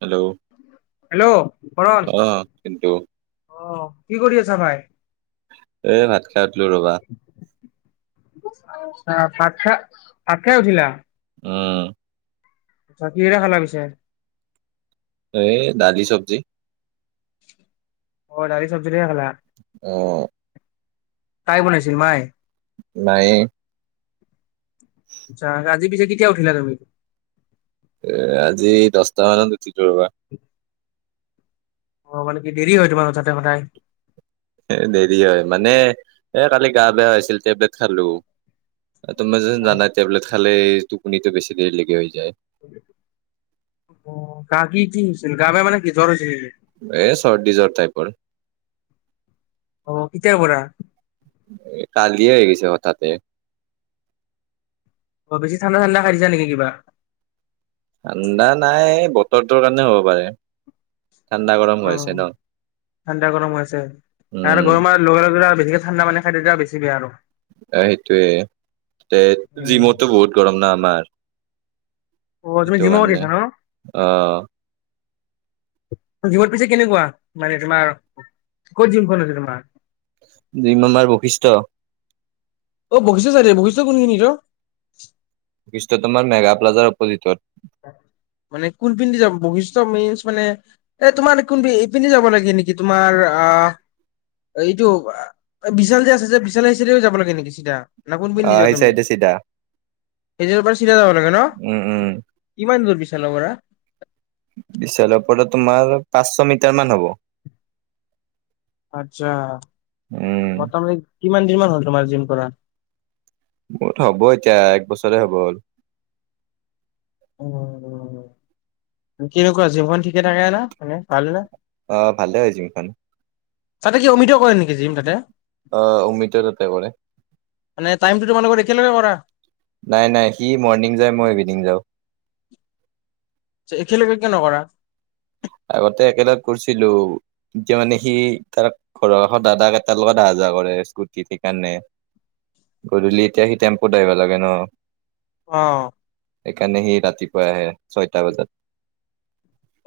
Hello hello কৰণ আহ কিন্তু আহ কি কৰি আছা ভাই? এ ভাত খাই উঠলো ৰবা। ভাত খাই ভাত খাই উঠিলা। উম চাহ কিহিৰে খালা পাছে? এ দালি চবজি। অ দালি চবজিৰে খালা। অ কাই বনাইছিল মাই? মায়ে আচ্ছা, আজি পিছে কেতিয়া উঠিলা তুমি? এ আজি দশটা মান উঠিলোঁ ৰবা। অ মানে কি দেৰি হয় তোমাৰ উঠাতে সদায় এ দেৰি হয় মানে এ কালি গা বেয়া হৈছিল টেবলেট খালোঁ। এ তুমি চোন জানাই টেবলেট খালে টোপনিতটো বেছি দেৰিলৈকে হৈ যায়। অ কাৰ কি কি হৈছে গা বেয়া মানে কি জ্বৰ হৈছিল নেকি? এ চৰ্দি জ্বৰ টাইপৰ। অ কেতিয়াৰ পৰা? এ কালিয়ে হৈ গৈছে হঠাতে। অ, বেছি ঠাণ্ডা ঠাণ্ডা খাই দিছা নিকি কিবা ঠাণ্ডা নাই বতৰটোৰ কাৰণে হ'ব পাৰে। ঠাণ্ডা গৰম হৈ অ, আছে ন ঠাণ্ডা গৰম হৈ আছে তাৰ উম গৰমৰ লগে লগে যেতিয়া বেছিকে ঠাণ্ডা পানী খাই তেতিয়া বেছি বেয়া আৰু এ সেইটোয়ে তে জিমতটো বহুত গৰম না আমাৰ অ তুমি সেইটো জিমো কৰি কাৰণে আছা ন আহ জিমত পিছে কেনেকুৱা মানে তোমাৰ ক'ত জিমখন আছে তোমাৰ? জিম আমাৰ বৈশিষ্ট অ বৈশিষ্ঠ চাইদে বশিষ্ঠ কোন খিনিত অহ বৈশিষ্ঠ তোমাৰ মেঘা প্লাজাৰ অপজিটত। মানে কোনপিনেদি যাব বৈশিষ্ট মেইনচ মানে এ তোমাৰ কোন এইপিনে যাব লাগে নেকি তোমাৰ আহ এইটো বিশাল যে আছে যে বিশাল সেইছাদেও যাব লাগে নেকি চিধা ন কোন পিনেদি অ' যাওঁ সেই তুমি চাইডে চিধা। সেইচাইদপা চিধাই যাব লাগে ন? উম উম কিমান দূৰ বিছালৰ বৰা বিশালৰ পৰা তোমাৰ পাঁচশ মিটাৰ মান হব আচ্ছা উম, মোটামুটি কিমান দিন মান হ'ল তোমাৰ জিম কৰা মোৰত হ'ব এতিয়া এক বছৰে হ'ব হ'ল উ কেনেকুৱা জীৱন ঠিকে থাকে না মানে ভাল ন অ ভালে হৈ যিমখন তাতে কি অমিত কৰে নেকি জিম তাতে অ উমিতৰ তাতে কৰে মানে টাইমটো তোমালোকৰ একেলগে কৰা নাই নাই সি মৰ্ণিং যায় মই ইভিনিং যাওঁ একলগে কিয় নকৰা আগতে একেলগ কৰিছিলো এতিয়া মানে সি তাৰ ঘৰৰ এখন দাদাক এটাৰ লগত অহা যোৱা কৰে স্কুটিত সেইকাৰণে গধূলি এতিয়া সি টেম্পুত আহিব লাগে ন অ সেইকাৰণে সি ৰাতিপুৱাই আহে ছয়টা বজাত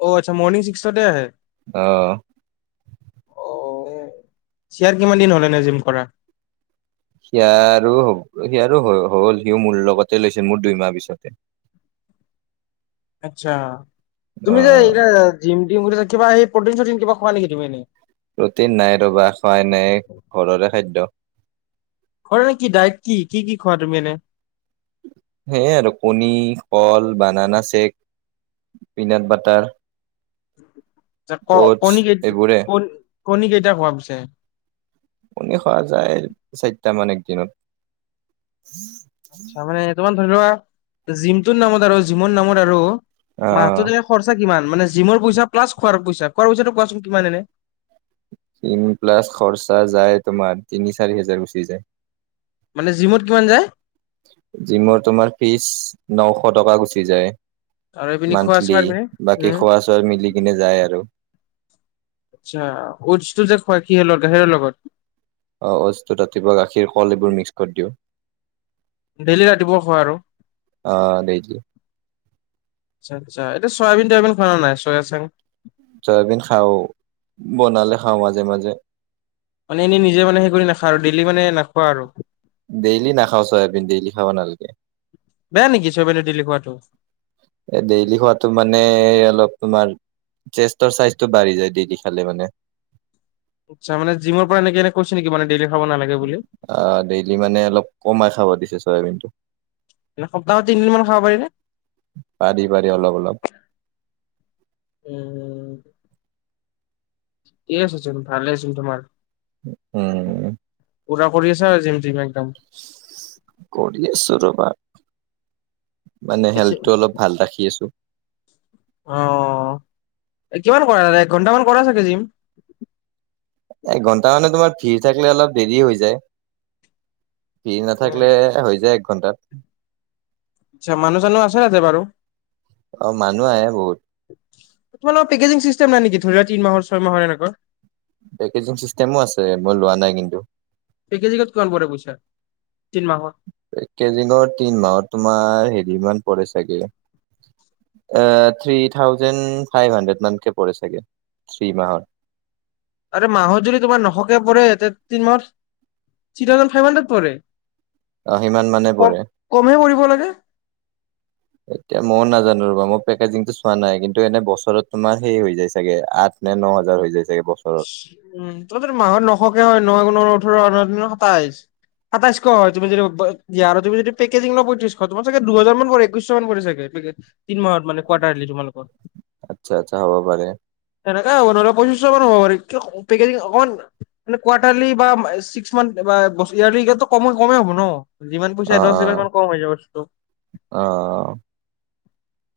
অ আচ্ছা মৰ্ণিং ছিক্সৰ ডে আহে অ অ চয়াৰ কিমান দিন হলে ন জিম কৰা সিয় আৰু হব সিয়াৰ হ'ল সিও মোৰ লগতে লৈছিল মোৰ দুইমাহ পিছতে আচ্ছা তুমি যে এই অ'। জিম কিবা সেই প্ৰ চ কিবা খোৱা নকি তুমি ৰটিন নাই ৰবা খোৱাই নাই ঘৰৰে খাদ্য খোৱাৰ নে কি ডায়েট কি কি কি খোৱা তুমি এনে সেয়াই আৰু কণী কল বানানা চেক পিনাট বাটাৰ ক অটছ কণী কেই এইবোৰে কণ কণী কেইটা খোৱা পিছে উনি সোৱা যায় চাৰিটা মান একদিনত আচছা মানে তোমাৰ ধৰি লোৱা জিমটোৰ নামত আৰু জিমৰ নামত আৰু মাহটো অ'। তেনে খৰচা কিমান মানে জিম পইা প্লাছ খোৱাৰ পইা খোৱাৰ পইছা কোৱাচোন কিমান এনে তিন প্লাছ খৰচা যায় তোমাৰ তিনি চাৰি হোজাৰ গুচি যায় মানে জিমত কিমান যায় জিমৰ তোমাৰ ফিজ নশ টকা গুচি যায় আৰু এইপিনে খোৱা মান্থলি চোৱাৰ পিনে বাকী উম খোৱা চোৱা মিলি কিনে যায় আৰু অওচটো যে খোৱা কিহত গাাহীৰৰ লগত অ অটো ৰাতিপুৱা গাখীৰ কল এইবোৰ মিক্স কৰি দিওঁ ডেইলি ৰাতিপুৱা খোৱা আৰু অ', ডেইলি আচ্ছা এটো চয়াবিন চয়াবিন খোৱা নাই চয়া চাং চয়াবিন খাওঁ বনালে খাওঁ মাজে মাজে মানে এনেই নিজে মানে হে কৰি নাখা আৰু ডেইলি মানে নাখোৱা আৰু ডেইলি নখাও চয়াবিন ডেইলি খাব নালাগে বেয়া নেকি ছয়বে ডিল কোৱাটো এ ডেইলি খোৱাতো মানে অলপ তোমাৰ চেষ্টৰ চাইজটো বাঢ়ি যায় ডেইলি খালে মানে আচ্ছানে জিমৰ পৰা এনেে এনে কৈছে নেকি মানে ডেইল খাব নালাগে বুলি অ ডেইলি মানে অলপ কমাই খাব দিছে চয়াবিন টো এনে সপ্তাহত তিনদিন মান খাব পাৰি নে পাৰি পাৰি অলপ অলপ [unintelligible] ঠিকে আছে চোন ভালে আছিল তোমাৰ। উম, পুৰা কৰি আছা জিম টিম একদম। কৰি আছোঁ ৰবা। মানে পিছে হেল্থটো অলপ ভাল ৰাখি আছো। অঁ, এই কিমান কৰা একঘণ্টামান কৰা চাগে জিম। একঘণ্টা মানে তোমাৰ ভিৰ থাকিলে অলপ দেৰি হৈ যায়। ভিৰ নাথাকিলে হৈ যায় এক ঘন্টাত। আচ্ছা মানুহ চানু আছে তাতে বাৰু, অ মানুহ আহে বহুত। তোমালোকৰ পেকেজিঙ চিষ্টেম নাই নেকি ধৰি লোৱা তিন মাহৰ ছয় মাহৰ এনেকুৱা। পেকেজিং চিষ্টেমো আছে মই লোৱা নাই কিন্তু। পেকেজিঙত কিমান পৰে পইচা, তিনি মাহত। পেকেজিঙৰ তিন মাহত তোমাৰ হেৰি মান পৰে চাগে, অ থ্ৰী থাউজেণ্ড ফাইভ হানড্ৰেড মানকে পৰে চাগে থ্ৰী মাহত। আৰু মাহত যদি তোমাৰ নখকে পৰে এ তিনিমাহ থ্ৰী থাউজেণ্ড ফাইভ হানড্ৰেড পৰে, অ সিমান মানে কম পৰে। কমহে পৰিব লাগে। এতিয়া মও নাজানো ৰবা মই পেকেজিংটো চোৱা নাই কিন্তু এনে বছৰত তোমাৰ সেই হৈ যায় চাগে আঠ, নে ন হাজাৰ হৈ যায় চাগে বচৰত। উম তহঁতৰ মাহত নশকে হয় ন দুগুনে ওঠৰ ন তিনি গুণ সাতাইশ, সাতাইছশ হয় তুমি যদি ই তুমি যদি পেকেজি ল পয়ত্ৰিশ তোমাৰ চাগে দুহজাৰ মান একৈশ মান পৰে চাগে পেকেজ। তিন মাহত মানে কোৱাৰটাৰ লি তোমালোকৰ। আচ্ছা আচ্ছা হব পাৰে। সেনেকে হব নহ'লে পঁচিছ মান হব পাৰে, কিয় পেকেজি অকমান মানে কোৱাৰ্টাৰলি বা ছিক্স মান্থ বা ইয়াৰলি কম কমেই হ'ব ন। যিমান পইচা অ দিব সিমান কম হৈ যায় বস্তটো। অ অ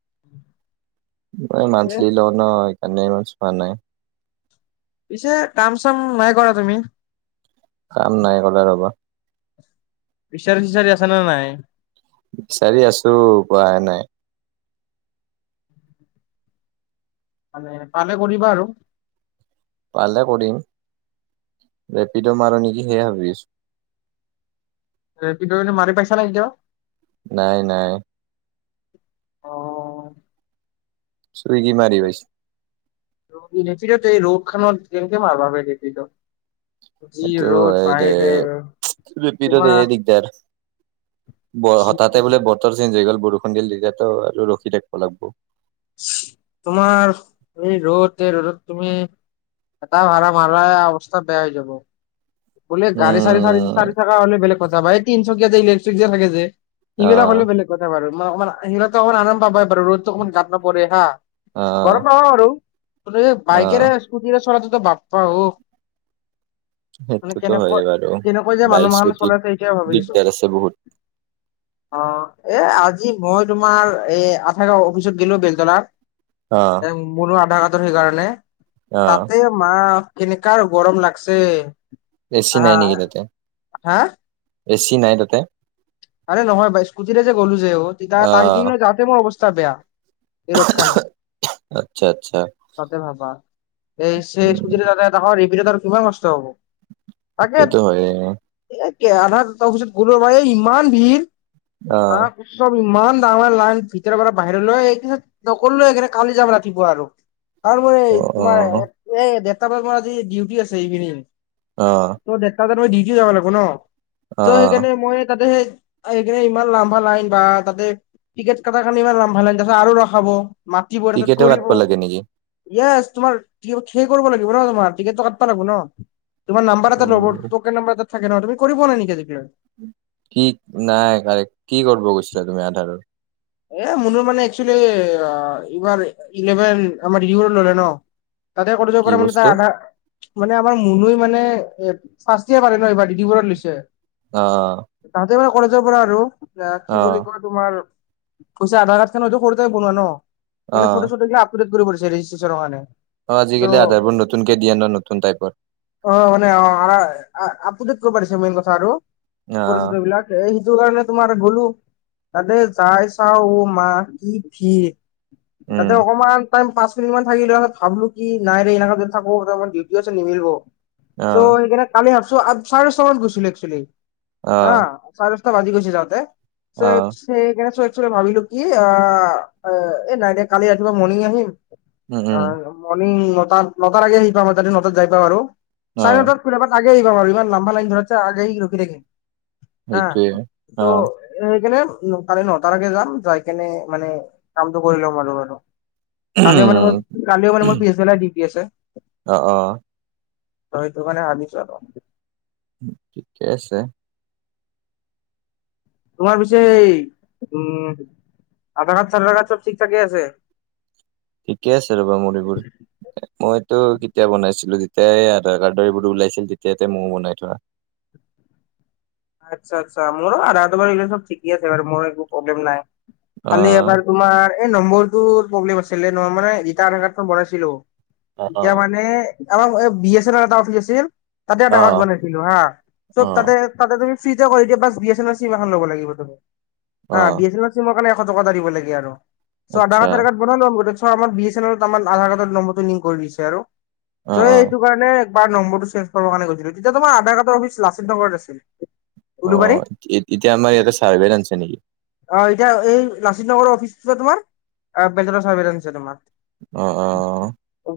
[inaudible] মই মান্থলি লও ন সেই কাৰণে ইমান চোৱা নাই। পিছে কাম চাম নাই কৰা তুমি? কাম নাই ক'ৰা ৰ'বা। বিচাৰ চিচাৰি আছা না নাই? বিচাৰি আছো পোৱাহে নাই। মানে পালে কৰিবা আৰু, পালে কৰিম। ৰেপিডো মাৰো নেকি সেয়াই ভাবি আছো। ৰেপিডো এনেই মাৰি পাইছা নে কেতিয়াবা? নাই নাই। অ', চুইগি মাৰি পাইছো। ৰেপিডো এই ৰ'দ খনত কেনেকে মাৰবাৰে ৰেপিডো। এইটো হয় দে ৰেপিডোত তোমাৰ সেয়ে দিকদাৰ। ব হঠাতে বোলে বতৰ চেঞ্জ হৈ গ'ল বৰষুণ দিলে তেতিয়াতো আৰু ৰখি থাকব লাগব। তোমাৰ এই ৰ'দ এই ৰ'দত তুমি, এটা ভাৰা মাৰাই অৱস্থা বেয়া হৈ যাব। বোলে গাড়ী চাৰি, উম চাৰি থকা হ'লে বেলেগ কথা বা এই তিনিচকীয়া যে ইলেক্ট্ৰিক যে থাকে যে, সিবিলাক আহ হলেও বেলেগ কথা বাৰু, মই অকমান সিহঁতি অকণ আৰাম পাবাই বাৰু ৰ'দতটো অকমান গাত নপৰে হা। আহ ঘৰত পাবা আৰু আহ বাইকেৰে, স্কুটিৰে চলাটোতো বাপ্পা অঁ! মানে সেইটোতো হয়ে কেনেকৈ বাৰু কেনেকৈ যে মানুহ বাইক মাহান স্কুটিত চলে তাকেহে ভাবিছোঁ। দিগদাৰ আছে বহুত অঁ, এ আজি মই তোমাৰ এই গড়গাঁওৰ অফিচত গলো বেলতলাত। অঁ। মনো আধা বাটতে সেইকাৰণে। অ তাতে মা কেনেকা গৰম লাগছে। এ চি আহা নাই নেকি তাতে, হা এ চি নাই তাতে? আৰে নহয় বাই স্কুটিৰে যে গ'লো যে তেতিয়া অ তাই কিনো যাওঁতে মোৰ অৱস্থা বেয়া। এ ৰদ খালোঁ। আচ্ছা আচ্ছা তাতে ভাবা এই উম, খুজৰে তাতে ত এবি ত আৰু কিমান কষ্ট হব! তাকে এইটোতো হয়ে এ আধা তাৰপিছত গলৰ বাৰ ইমান ভিৰ। অ মা- চব ইমান ডাঙৰ লাইন ভিতৰৰ পৰা বাহিৰলৈ, নকৰো সেইকাৰণে কালি যাম ৰাতিপুৱা আৰু। তাৰ পৰে অ অ তোমাৰ এই দেৰটা বজা পৰা আজি ডিউটি আছে ইভিনিং। অঁ। ত ডেৰতা বজাত মই ডিউটি যাব লাগিব ন, ত অ সেইকাৰণে মই তাতে হে- সেইকাৰণে ইমান লাম্বা লাইন বা তাতে টিকেট কটাৰ কাৰণে ইমান লম্বা লাইন তাতে আৰু ৰখাব। মাতিব তাৰপিছত টিকেটো কাটব কৰিব। লাগে নেকি ইয়েছ, তোমাৰ খেই কৰিব লাগিব ন তোমাৰ, টিকেটটো কাটব লাগিব ন। তোমাৰ নাম্বাৰ অ এটা ৰ'ব টোকেন নাম্বাৰ এটা থাকে ন, তুমি কৰি পোৱা নাই নেকি? কি নাই ভাই, কি কৰিব গৈছিলা তুমি আধাৰৰ? এ মন মানে একচুৱেলি এইবাৰ ইলেভেন আমাৰ ইউৰ ল'ৰা ন। তাতে কলেজৰ কি পৰা মানে তাৰ বস্তু আধা মানে আমাৰ মুনু মানে এ ফাষ্ট ইয়েৰ পাৰে ন এইবাৰ- কিহৰ লৈছে, অ তাহ মানে কলেজৰ পৰা আৰু অ কি বুলি কয় তোমাৰ- কৈছে আধাৰ কাৰ্ড খনতো সৰুতে বনোৱা ন, এনে অ ফটো চিল আপুডেট কৰিছে ৰেজিষ্ট্ৰেচ কাৰণে। অঁ আজিকালি আধাৰবোৰ চ' নতুনকে দিয়ে ন, নতুন টাইপৰ। অঁ মানে অঁ আপুডেট কৰিব দিছে মেইন কথা আৰু অ অৰিজিনেল বিলাক- এ সেইটো কাৰণে তোমাৰ গলো তাতে যাই চাওঁ অঁ মা কি ভিৰ। তাতে উম অকমান- পাঁচ মিনিটমান থাকিলে ভাবলো কি নাইৰে এই এনেকা যদি থাকোম ডিউটি আছে নিমিলিব। অ চ' সেইকাৰণে কালি ভাবছো চাৰে দশটা মান গৈছিলো একচুৱেলি অ হা। চাৰে দশটা বাজি গৈছে যাওঁতে। অ সেইকাৰণে চৰে চৰে ভাবিলো কি আ এই নাই কালি ৰাতিপুৱা মৰণিং আহিম। উম উম অঁ মৰ্ণিং নটা নটা আহি পাম, তাতে নটাত যাই পাম আৰু। অ চাৰে নটাত কেতিয়াবা আগে আহি ইমান লম্বা লাইন ধৰাতে আগে আহি ৰখি থাকিম। হা, সেইটোৱে অ তো- সেইকাৰণে কালি নটাৰ আগে যাম, যাই কেনে মানে কামটো কৰি ল'ম আৰু আৰু- কালিও মানে কালিও মানে মোৰ পিছ বেলাই ডিউতি আছে। অঁ, অঁ। ত সেইটো কাৰনে ভাবিছো আৰু। ঠিকে আছে। তোমাৰ পিছে এই আধাৰ কাৰ্ড চাধাৰ কাৰ্ড চব ঠিক ঠাকে আছে। ঠিকে আছে ৰ'বা মোৰ এইবোৰ। মইতো কেতিয়া বনাইছিলো যেতিয়া এই আধাৰ কাৰ্ড এইবোৰো ওলাইছিল তেতিয়াতে ময়ও বনাই থোৱা। আচ্ছা, আচ্ছা মোৰ আধাৰটো ঠিকেই আছে বাৰু মোৰ একো প্ৰব্লেম নাই, অ খালি এবাৰ- তোমাৰ এই নম্বৰটো প্ৰব্লেম আছিলে ন মানে ৰিটাৰ আধাৰ কাৰ্ড বনাইছিলো। অ এতিয়া মানে আমাৰ বি এছ এল এটা অফিচ আছিল। তাতে এটা অ অ যাগাত বনাইছিলো হা চব অ তাতে- তাতে তুমি ফ্ৰী কৰি দিয়া বাছ B S A R SIM এখন ল'ব লাগিব তুমি অ বি এ আৰ। চিমৰ কাৰণে এশ টকা এটা দিব লাগে আৰু। বি আচ্ছা এছ এমৰ আধা কাডৰ নম্বটো লিংক কৰি দিছে আৰু অ অ চ মানে একবাৰ নম্বৰটো চেঞ্জ কৰিবৰ কাৰণে গৈছিলো তেতিয়া তোমাৰ আধাৰ কাৰ্ডৰ অফিচ লাচিত নগৰত আছিল। অ উলুবাৰী এতিয়া আমাৰ ইয়াতে চাৰ্ভেত আনিছে নেকি? অ এতিয়া এই লাচিত নগৰৰ অফিচটো তোমাৰ বেলতলা চাৰ্ভছে আহিছে তোমাৰ। অ অ। অ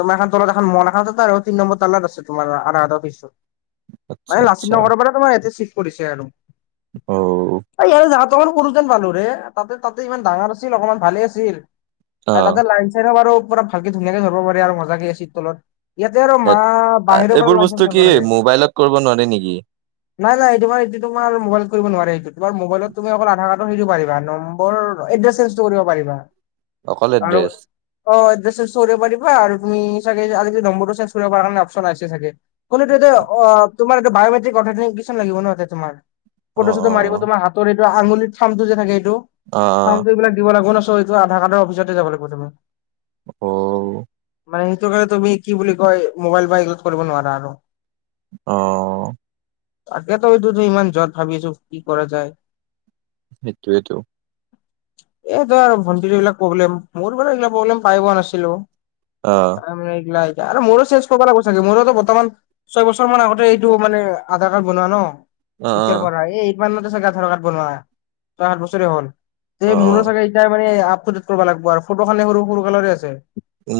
তোমাৰ এখন তলত এখন মনখা আছে তাৰে তিনি নম্বৰ তালাত আছে তোমাৰ আধাকাডৰ অফিচটো। আচ্ছা মানে লাচিত আচ্ছা নগৰৰ পৰা তোমাৰ ই চিফ কৰিছে আৰু। অ তামাম সৰু যেন পালো ৰে তাতে তাতে ইমান ডাঙৰ আছিল অকমান ভালে আছিল। আৰু তাতে অ লাইন চাইন বাৰু পুৰা ভালকে ধুনীয়াকে ধৰিব পাৰি আৰু মজাকে এ চী ৰ তলত। ইয়াতে আৰু মা আ, বাহিৰৰ পৰা এইবোৰ লাই যাম বস্তু চাব কি লাগে। মোবাইলত কৰিব নোৱাৰে নেকি? নাই নাই তোমাৰ এইটো তোমাৰ মোবাইলত কৰিব নোৱাৰে তোমাৰ মোবাইলত তুমি অকল আধাৰ কাডটৰ সেইটো পাৰিবা ন নম্বৰ এতিয়া চেঞ্জ কৰিব পাৰিবা। অকল আৰু এড্ৰেছ। অ চব পাৰিবা আৰু তুমি চাগে আজি নম্বৰটো চ চব পাৰ কাৰে অপচন আছে চাগে। কোনটো এ অ তোমাৰ এটা বায়মেট্ৰিক অ কিমান লাগিব ন তোমাৰ অ ফটো অ চটো মাৰিব তোমাৰ হাত- এইটো আঙুলিত থাৰ্ম টো যে থাকে এইটো, অ থাৰ্মটো এইবিলাক দিব লাগিব না চো- টো আধাৰ কাৰ্ডৰ অফিচতে যাব লাগিব তুমি। অহ। মানে সেইটো কাৰণে তুমি কি বুলি কয় মোবাইল বা এইবিলাকত কৰিব নোৱাৰা আৰু। অহ। তাকেতো এইটো ইমান জ্বত ভাবি আছো কি কৰা যায়। সেইটোৱেটো। [inaudible] এইটো আৰু ভণ্টিৰ এইবিলাক প্ৰব্লেম মোৰ বাৰু এইবিলাক প্ৰব্লেম পাই পোৱা নাছিলো। অহ। আৰু মোৰো চেঞ্জ কৰিবা লাগিব চাগে মোৰোতো বৰ্তমান ছয় বছৰ মান আগতে- এইটো মানে আধাৰ কাৰ্ড বনোৱা ন, অ এতিয়া ৰ অ পৰা এই- ইমানতে চাগে আধাৰ কাড বনোৱা, তো আত বছৰে হ'ল অ তে অ মোৰো চাগে- এতিয়া মানে আপড কৰিব লাগিব আৰু ফটো খানে সৰু সৰু কালৰে আছে।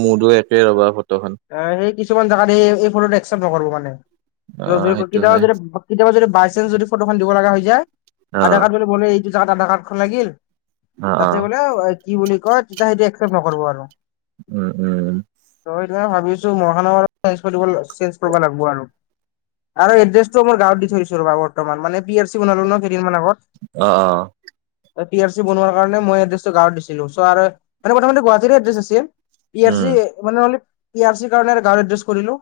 মোৰো একে ৰবা ফটোখন। অ সেই কিছুমান জাগাত এই ফটো একচেপ্ট নকৰোঁ মানে। অ সেইটো কেতিয়াবা হয় যদি কেতিয়াবা যদি বাইচেন্ঞ্চ যদি ফটোখন দিব লগা হৈ যায় অ আধাৰ কাৰ্ড- বোলে এইটো যাগাত আধাৰ কাডখন লাগিল, অ অ তাতে বোলে- কি বুলি কয় তেতিয়া সেইটো একচেপ্ট নকৰিব আৰু। উম উম। তই সেইয়াে ভাবিছো মহানগৰত চেঞ্জ কৰিব লাগিব আৰু। আৰু এড্ৰেছটো মই গাঁৱত দি থৈছো ৰবা বৰ্তমান মানে পি আৰ চি বনালো ন কেইদিনমান আগত। অহ অহ। পি আৰ চি বনোৱাৰ কাৰণে মই এড্ৰেছটো গাৱত দিছিলো' আৰু। মানে প্ৰথমতে গুৱাহাটীৰে এড্ৰেচ আছিল। পি আৰ চি উম মানে নহলে পি আৰ চি কাৰণে গাঁৱৰ এড্ৰেছ কৰিলো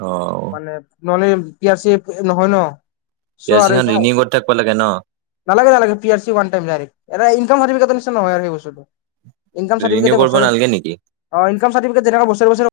অ মানে নহলে পি আৰ চী নহয় ন চো আৰু পিয়াচিঙত এতিয়া ৰিনিউ কৰি থাকিব লাগে ন নালাগে নালাগে P R C one time direct income চাৰটিফিকেটৰ নিচিনা নহয় আৰু সেই বস্তুটো। ইনকাম ৰিনিউ চাৰটিফিকেটে কৰিব বছৰে নালাগে নেকি? অহ ইনকাম চাৰটিফিকেটে বছৰে - বছৰে